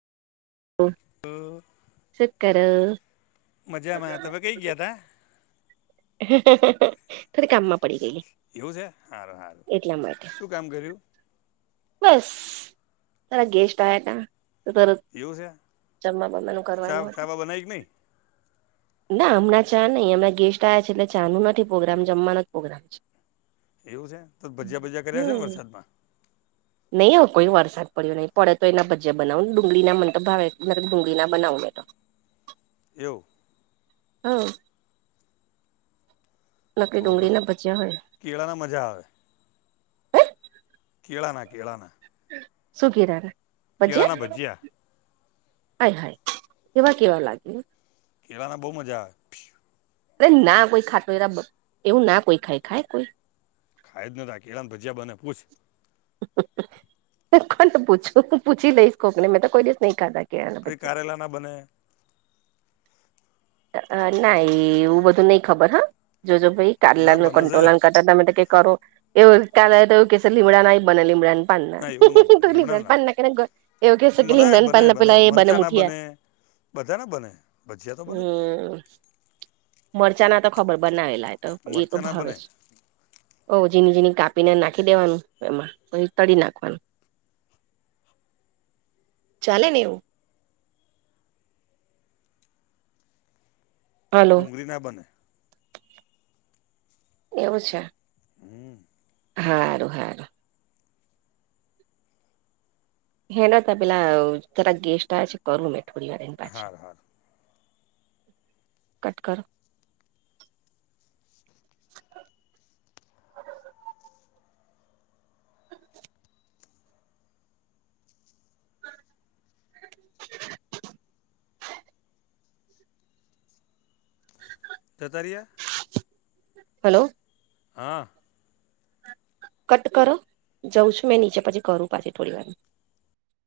ઓ તો શકર મજામાં તમે કઈ ગયા, હતા થોડી કામમાં પડી ગયલી એવું છે સારું સારું એટલા માટે શું કામ કર્યું બસ તારા ગેસ્ટ આવ ત તો તરત એવું છે જમવા બવાનું કરવાન ચા ચા બા બનાવી કે નહીં ના હમણાં ચા નહી, અરા ગેસ્ટ છે એટલેાનું નથી પ્રગ્રામ જમવાના જ પ્રોગ્રામ છે. એવું છે, તો ભજીયા ભજયા કર્યા છે ને વરસાદમાં નહીં હ કોઈ વરસાદ પડ્યો નહી, પડે તો એના ભજ્યા બનાવ ડુંગળી ના મ ભાવે ડુંગળીના બનાવ મે તો એવ હ નકરી તો ડુંગળી ભલે ના બચ્યા હોય. કેળાના મજા આવે કેળના કેળાના. સુું કીરાાર કેળાના ભજયા હાય, હાય કેવા કેવા લાગે કેલામાં બહુ મજા આવે અરે ના કોઈ ખાતો એરા એવું ના કોઈ ખાય ખાય કોઈ ખાય જ નતા કેળને ભજીયા બને પૂછ કોણ પૂછું હું પૂછી લઈશ કોકને મેં તો કોઈ દિવસ નહી, કરાતા કઈ કારેલા ના બને ના એ એવું બધું નહી, ખબર હ જો જો ભાઈ ના કલાનું બને છે કંટ્રોલ કર તમે કરો એવું કા તો એવું કે લીમડા નાઈ બને લીમડા ના એવું ના બને લીમડા ના બને પાનના એવ કેહે મને લીમડાન પાનના પેલા એ બને મુઠીયા. બધાને બને ભજીયા તો બને જ ને. મરચાં ના તો ખબર બનાવેલા તો એ તો મરચાં ના ભાવે બને છે. ઓ ઝીનીની કાપીને નાખી દેવાનું એમાં પછી તળી નાખવાનું ચાલે નેવુ હલો ડુંગળી ના બને એવું છે. હમ્મ. હાારું હારું. હેના ત પેલા તરા ગેસ્ટ આવ છે કરું મેં થોડી વાર એ પાછી. હાર હાર કટ કરો. [inaudible] દતરિયા. હલો. હા. કટ કરો. જઉં છું મેં નીચે પછી કરું પાછી થોડી વાર.